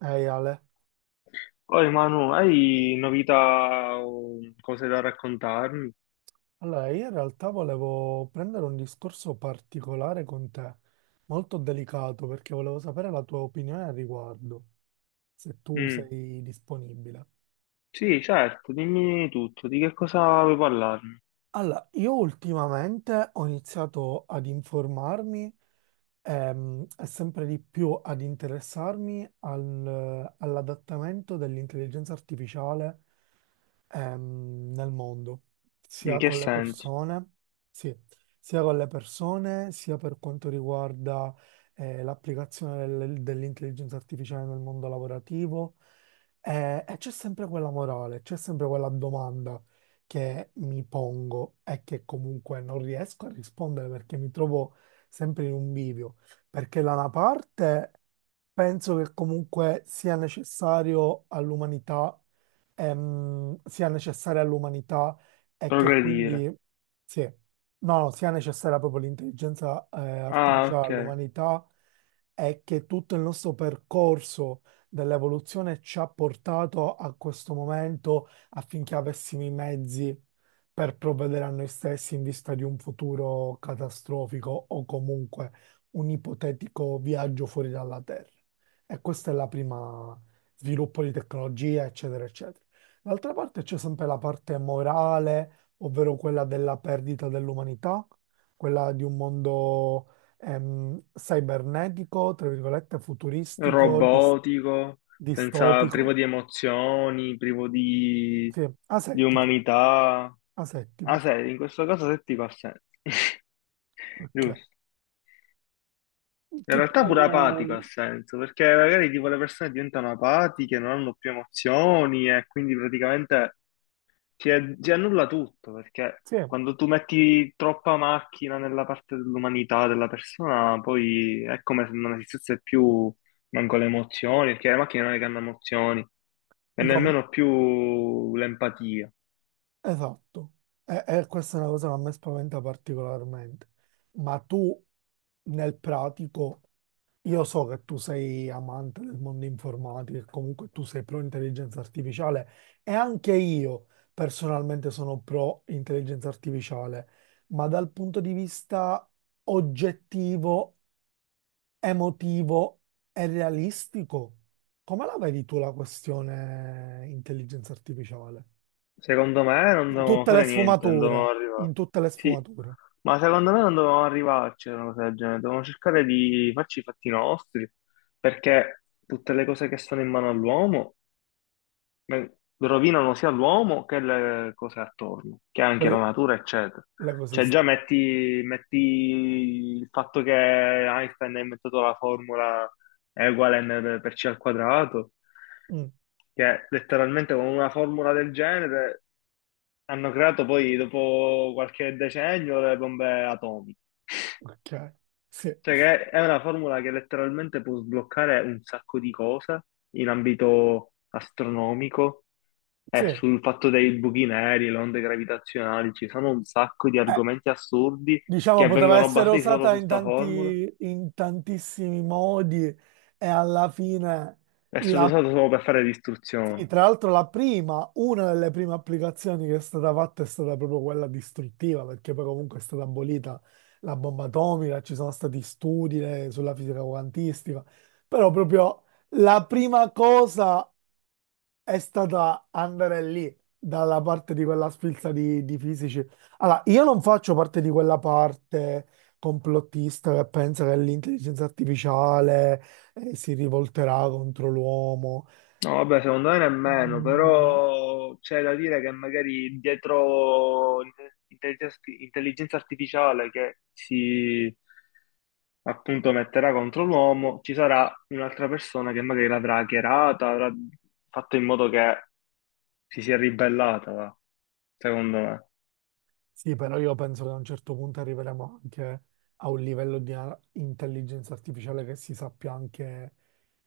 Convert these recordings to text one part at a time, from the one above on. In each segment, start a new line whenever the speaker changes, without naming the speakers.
Ehi Ale,
Poi Manu, hai novità o cose da raccontarmi?
allora io in realtà volevo prendere un discorso particolare con te, molto delicato, perché volevo sapere la tua opinione al riguardo, se tu
Mm,
sei disponibile.
sì, certo, dimmi tutto, di che cosa vuoi parlarmi?
Allora, io ultimamente ho iniziato ad informarmi, e sempre di più ad interessarmi all'adattamento dell'intelligenza artificiale, nel mondo, sia
In che
con le
senso?
persone, sì, sia con le persone, sia per quanto riguarda, l'applicazione dell'intelligenza artificiale nel mondo lavorativo. E c'è sempre quella morale, c'è sempre quella domanda che mi pongo è che comunque non riesco a rispondere perché mi trovo sempre in un bivio, perché da una parte penso che comunque sia necessario all'umanità, sia necessaria all'umanità e che
Progredire.
quindi sì, no, no, sia necessaria proprio l'intelligenza,
Ah,
artificiale
ok.
all'umanità e che tutto il nostro percorso dell'evoluzione ci ha portato a questo momento affinché avessimo i mezzi per provvedere a noi stessi in vista di un futuro catastrofico o comunque un ipotetico viaggio fuori dalla Terra. E questa è la prima sviluppo di tecnologia, eccetera, eccetera. D'altra parte c'è sempre la parte morale, ovvero quella della perdita dell'umanità, quella di un mondo cibernetico, tra virgolette, futuristico,
Robotico, senza,
distopico,
privo di emozioni, privo
sì,
di
asettico,
umanità. Ah,
asettico.
sei, in questo caso settico ha senso.
Ok.
Giusto. In
Che tu...
realtà pure apatico ha senso, perché magari tipo le persone diventano apatiche, non hanno più emozioni e quindi praticamente ti, ti annulla tutto, perché
Sì,
quando tu metti troppa macchina nella parte dell'umanità della persona, poi è come se non esistesse più manco le emozioni, perché le macchine non è che hanno emozioni, e
dico,
nemmeno più l'empatia.
esatto. E questa è una cosa che a me spaventa particolarmente. Ma tu, nel pratico, io so che tu sei amante del mondo informatico e comunque tu sei pro intelligenza artificiale e anche io personalmente sono pro intelligenza artificiale, ma dal punto di vista oggettivo, emotivo e realistico. Come la vedi tu la questione intelligenza artificiale?
Secondo me non
In
dovevamo
tutte le
fare niente, non dovevamo
sfumature,
arrivare.
in tutte le
Sì,
sfumature,
ma secondo me non dovevamo arrivarci a una cosa del genere, dovevamo cercare di farci i fatti nostri, perché tutte le cose che sono in mano all'uomo, ma rovinano sia l'uomo che le cose attorno, che
che
anche la
l-
natura, eccetera. Cioè, già
l'ecosistema.
metti il fatto che Einstein ha inventato la formula E uguale mc per c al quadrato,
Mm,
che letteralmente con una formula del genere hanno creato poi, dopo qualche decennio, le bombe atomiche.
ok, sì,
Cioè, che è una formula che letteralmente può sbloccare un sacco di cose in ambito astronomico.
sì.
Sul fatto dei buchi neri, le onde gravitazionali, ci sono un sacco di argomenti assurdi
Diciamo
che
poteva
vengono
essere
basati solo
usata
su
in
sta formula
tanti, in tantissimi modi e alla fine
e sono
la
usati solo per fare
Sì,
distruzione.
tra l'altro la prima, una delle prime applicazioni che è stata fatta è stata proprio quella distruttiva, perché poi comunque è stata abolita la bomba atomica, ci sono stati studi sulla fisica quantistica, però proprio la prima cosa è stata andare lì, dalla parte di quella sfilza di fisici. Allora, io non faccio parte di quella parte complottista che pensa che l'intelligenza artificiale si rivolterà contro l'uomo.
No, vabbè, secondo me nemmeno,
Mm,
però c'è da dire che magari dietro l'intelligenza intelligenza artificiale che si appunto metterà contro l'uomo, ci sarà un'altra persona che magari l'avrà hackerata, avrà fatto in modo che si sia ribellata, va, secondo me.
sì, però io penso che a un certo punto arriveremo anche a un livello di intelligenza artificiale che si sappia anche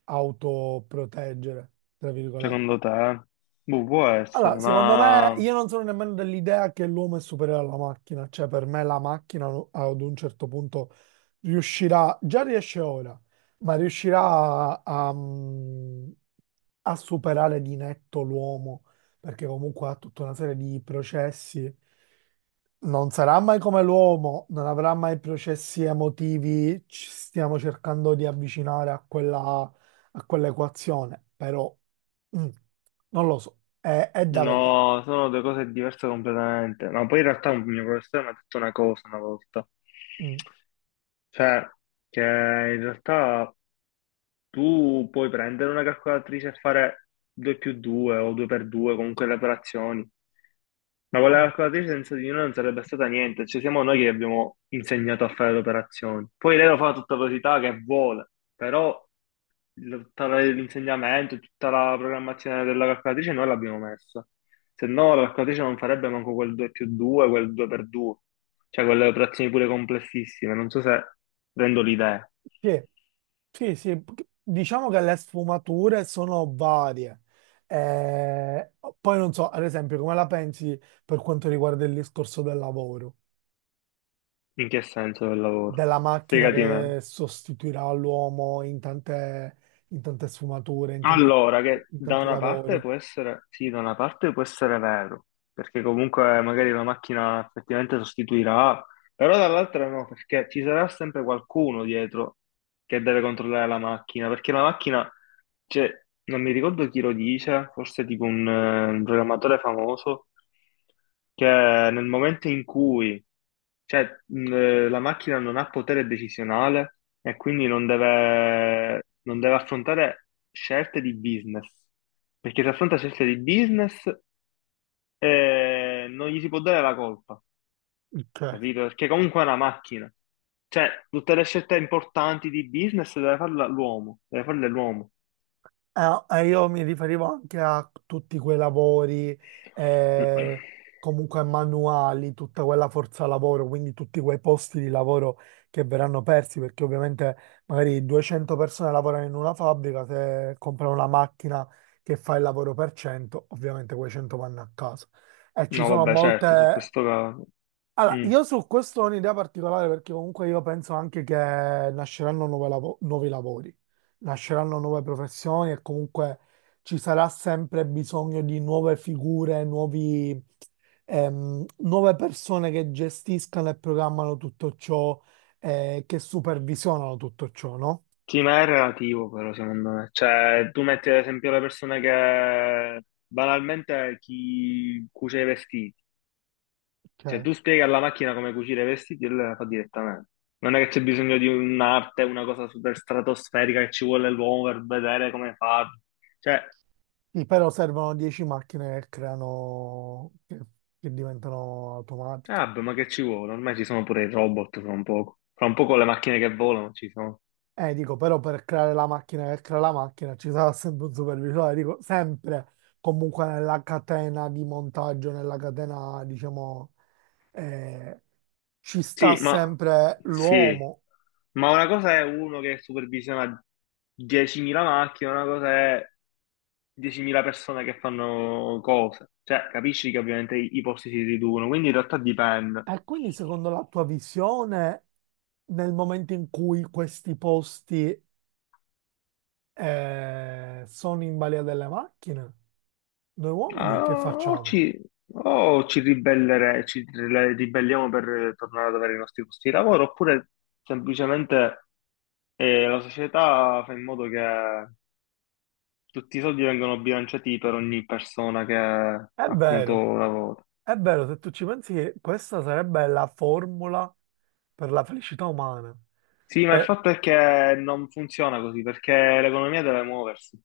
autoproteggere, tra virgolette.
Secondo te? Boh, può essere,
Allora, secondo me,
ma
io non sono nemmeno dell'idea che l'uomo è superiore alla macchina, cioè per me la macchina ad un certo punto riuscirà, già riesce ora, ma riuscirà a, a- a superare di netto l'uomo, perché comunque ha tutta una serie di processi, non sarà mai come l'uomo, non avrà mai processi emotivi, ci stiamo cercando di avvicinare a quella, a quell'equazione, però... Mm, Non lo so, è da vedere.
no, sono due cose diverse completamente. Ma poi in realtà un mio professore mi ha detto una cosa una volta,
Mm,
cioè che in realtà tu puoi prendere una calcolatrice e fare 2 più 2 o 2 per 2, comunque le operazioni, ma con la
mm.
calcolatrice senza di noi non sarebbe stata niente, cioè siamo noi che abbiamo insegnato a fare le operazioni. Poi lei lo fa a tutta velocità che vuole, però l'insegnamento, tutta la programmazione della calcolatrice noi l'abbiamo messa. Se no, la calcolatrice non farebbe manco quel 2 più 2, quel 2 per 2, cioè quelle operazioni pure complessissime. Non so se rendo l'idea.
Sì, sì, sì, diciamo che le sfumature sono varie. Eh, Poi non so, ad esempio, come la pensi per quanto riguarda il discorso del lavoro,
In che senso del lavoro.
della macchina
Spiegati
che
meglio.
sostituirà l'uomo in tante sfumature,
Allora, che
in
da
tanti
una parte
lavori.
può essere, sì, da una parte può essere vero, perché comunque magari la macchina effettivamente sostituirà, però dall'altra no, perché ci sarà sempre qualcuno dietro che deve controllare la macchina, perché la macchina, cioè, non mi ricordo chi lo dice, forse tipo un programmatore famoso, che nel momento in cui, cioè, la macchina non ha potere decisionale e quindi non deve, non deve affrontare scelte di business, perché se affronta scelte di business, non gli si può dare la colpa,
Ok.
capito? Perché comunque è una macchina. Cioè, tutte le scelte importanti di business deve farle l'uomo, deve farle l'uomo.
Ah, io mi riferivo anche a tutti quei lavori, eh, comunque manuali, tutta quella forza lavoro, quindi tutti quei posti di lavoro che verranno persi, perché ovviamente magari 200 persone lavorano in una fabbrica, se comprano una macchina che fa il lavoro per 100, ovviamente quei 100 vanno a casa. E ci
No,
sono
vabbè, certo, su
molte
questo caso.
allora,
Mm.
io su questo ho un'idea particolare, perché comunque io penso anche che nasceranno nuove nuovi lavori, nasceranno nuove professioni e comunque ci sarà sempre bisogno di nuove figure, nuove persone che gestiscano e programmano tutto ciò, che supervisionano tutto ciò, no?
Sì, ma è relativo però, secondo me. Cioè, tu metti ad esempio le persone che banalmente chi cuce i vestiti. Cioè,
Ok.
tu spieghi alla macchina come cucire i vestiti e lei la fa direttamente. Non è che c'è bisogno di un'arte, una cosa super stratosferica che ci vuole l'uomo per vedere come farlo. Cioè,
Sì, però servono 10 macchine che creano, che diventano
ah,
automatiche.
beh, ma che ci vuole? Ormai ci sono pure i robot fra un poco. Fra un poco le macchine che volano ci sono.
Dico, però per creare la macchina, ci sarà sempre un supervisore. Allora, dico, sempre comunque nella catena di montaggio, nella catena, diciamo, eh, ci sta
Sì, ma
sempre
sì,
l'uomo.
ma una cosa è uno che supervisiona 10.000 macchine, una cosa è 10.000 persone che fanno cose. Cioè, capisci che ovviamente i posti si riducono, quindi in realtà dipende.
E quindi secondo la tua visione, nel momento in cui questi posti, sono in balia delle macchine, noi uomini
Ah,
che
o
facciamo?
ci, o ci ribelliamo per tornare ad avere i nostri posti di lavoro, oppure semplicemente la società fa in modo che tutti i soldi vengano bilanciati per ogni persona che
È
appunto
vero.
lavora.
È vero, se tu ci pensi, che questa sarebbe la formula per la felicità umana.
Sì, ma il
Eh,
fatto è che non funziona così, perché l'economia deve muoversi.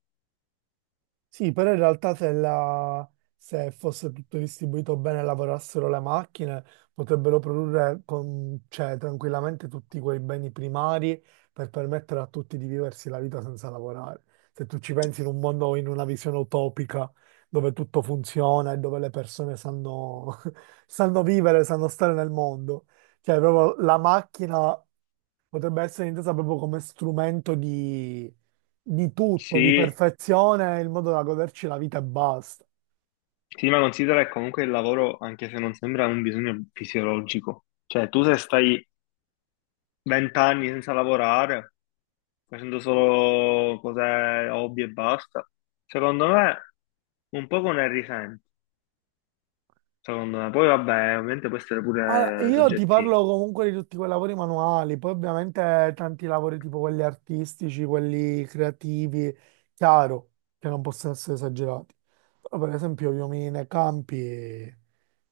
sì, però in realtà se fosse tutto distribuito bene e lavorassero le macchine, potrebbero produrre cioè, tranquillamente tutti quei beni primari per permettere a tutti di viversi la vita senza lavorare. Se tu ci pensi, in un mondo, in una visione utopica, dove tutto funziona e dove le persone sanno sanno vivere, sanno stare nel mondo. Cioè, proprio la macchina potrebbe essere intesa proprio come strumento di tutto, di
Sì,
perfezione, il modo da goderci la vita e basta.
sì, ma considera che comunque il lavoro, anche se non sembra, è un bisogno fisiologico. Cioè, tu se stai vent'anni senza lavorare, facendo solo cose hobby e basta, secondo me un poco ne risenti, secondo me. Poi vabbè, ovviamente può essere
Allora,
pure
io ti
soggettivo.
parlo comunque di tutti quei lavori manuali, poi ovviamente tanti lavori tipo quelli artistici, quelli creativi, chiaro, che non possono essere esagerati. Però per esempio io mi nei campi,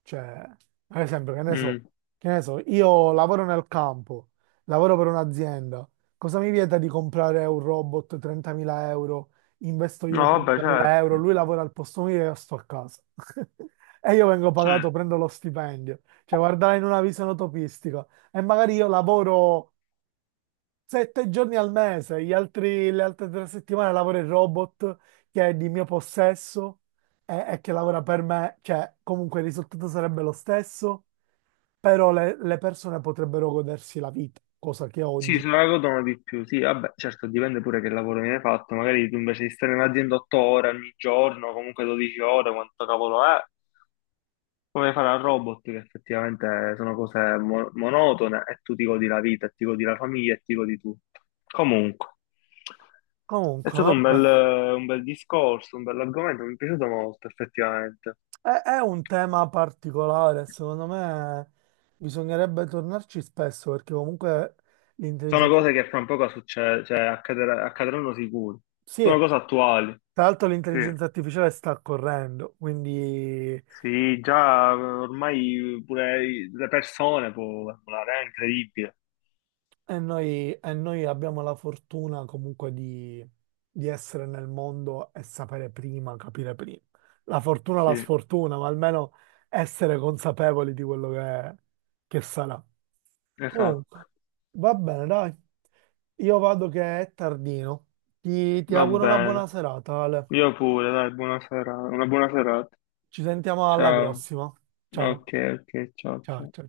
cioè, per esempio, che ne so,
Mm.
io lavoro nel campo, lavoro per un'azienda, cosa mi vieta di comprare un robot 30.000 euro, investo
No,
io i
vabbè,
30.000 euro,
certo.
lui lavora al posto mio e io sto a casa. E io vengo pagato,
Certo.
prendo lo stipendio, cioè, guardare in una visione utopistica. E magari io lavoro 7 giorni al mese, le altre 3 settimane lavoro il robot, che è di mio possesso e che lavora per me, cioè comunque il risultato sarebbe lo stesso, però le persone potrebbero godersi la vita, cosa che
Sì,
oggi.
se ne la godono di più, sì, vabbè, certo, dipende pure che lavoro viene fatto, magari tu invece di stare in azienda 8 ore ogni giorno, comunque 12 ore, quanto cavolo è, come fare a robot, che effettivamente sono cose monotone e tu ti godi la vita, e ti godi la famiglia e ti godi tutto. Comunque, è
Comunque,
stato
vabbè,
un bel discorso, un bell'argomento, mi è piaciuto molto, effettivamente.
è un tema particolare, secondo me bisognerebbe tornarci spesso perché comunque
Sono
l'intelligenza...
cose che fra un poco accadranno sicuro,
Sì,
sono cose attuali,
tra l'altro
sì.
l'intelligenza artificiale sta correndo, quindi
Sì, già ormai pure le persone può emulare, è incredibile.
e noi abbiamo la fortuna comunque di essere nel mondo e sapere prima, capire prima. La fortuna, la
Sì,
sfortuna, ma almeno essere consapevoli di quello che sarà. Comunque,
esatto.
va bene, dai. Io vado che è tardino. Ti
Va
auguro una buona
bene.
serata, Ale.
Io pure, dai, buona sera, una buona serata.
Ci sentiamo alla
Ciao.
prossima. Ciao,
Ok, ok, ciao,
ciao,
ciao.
ciao.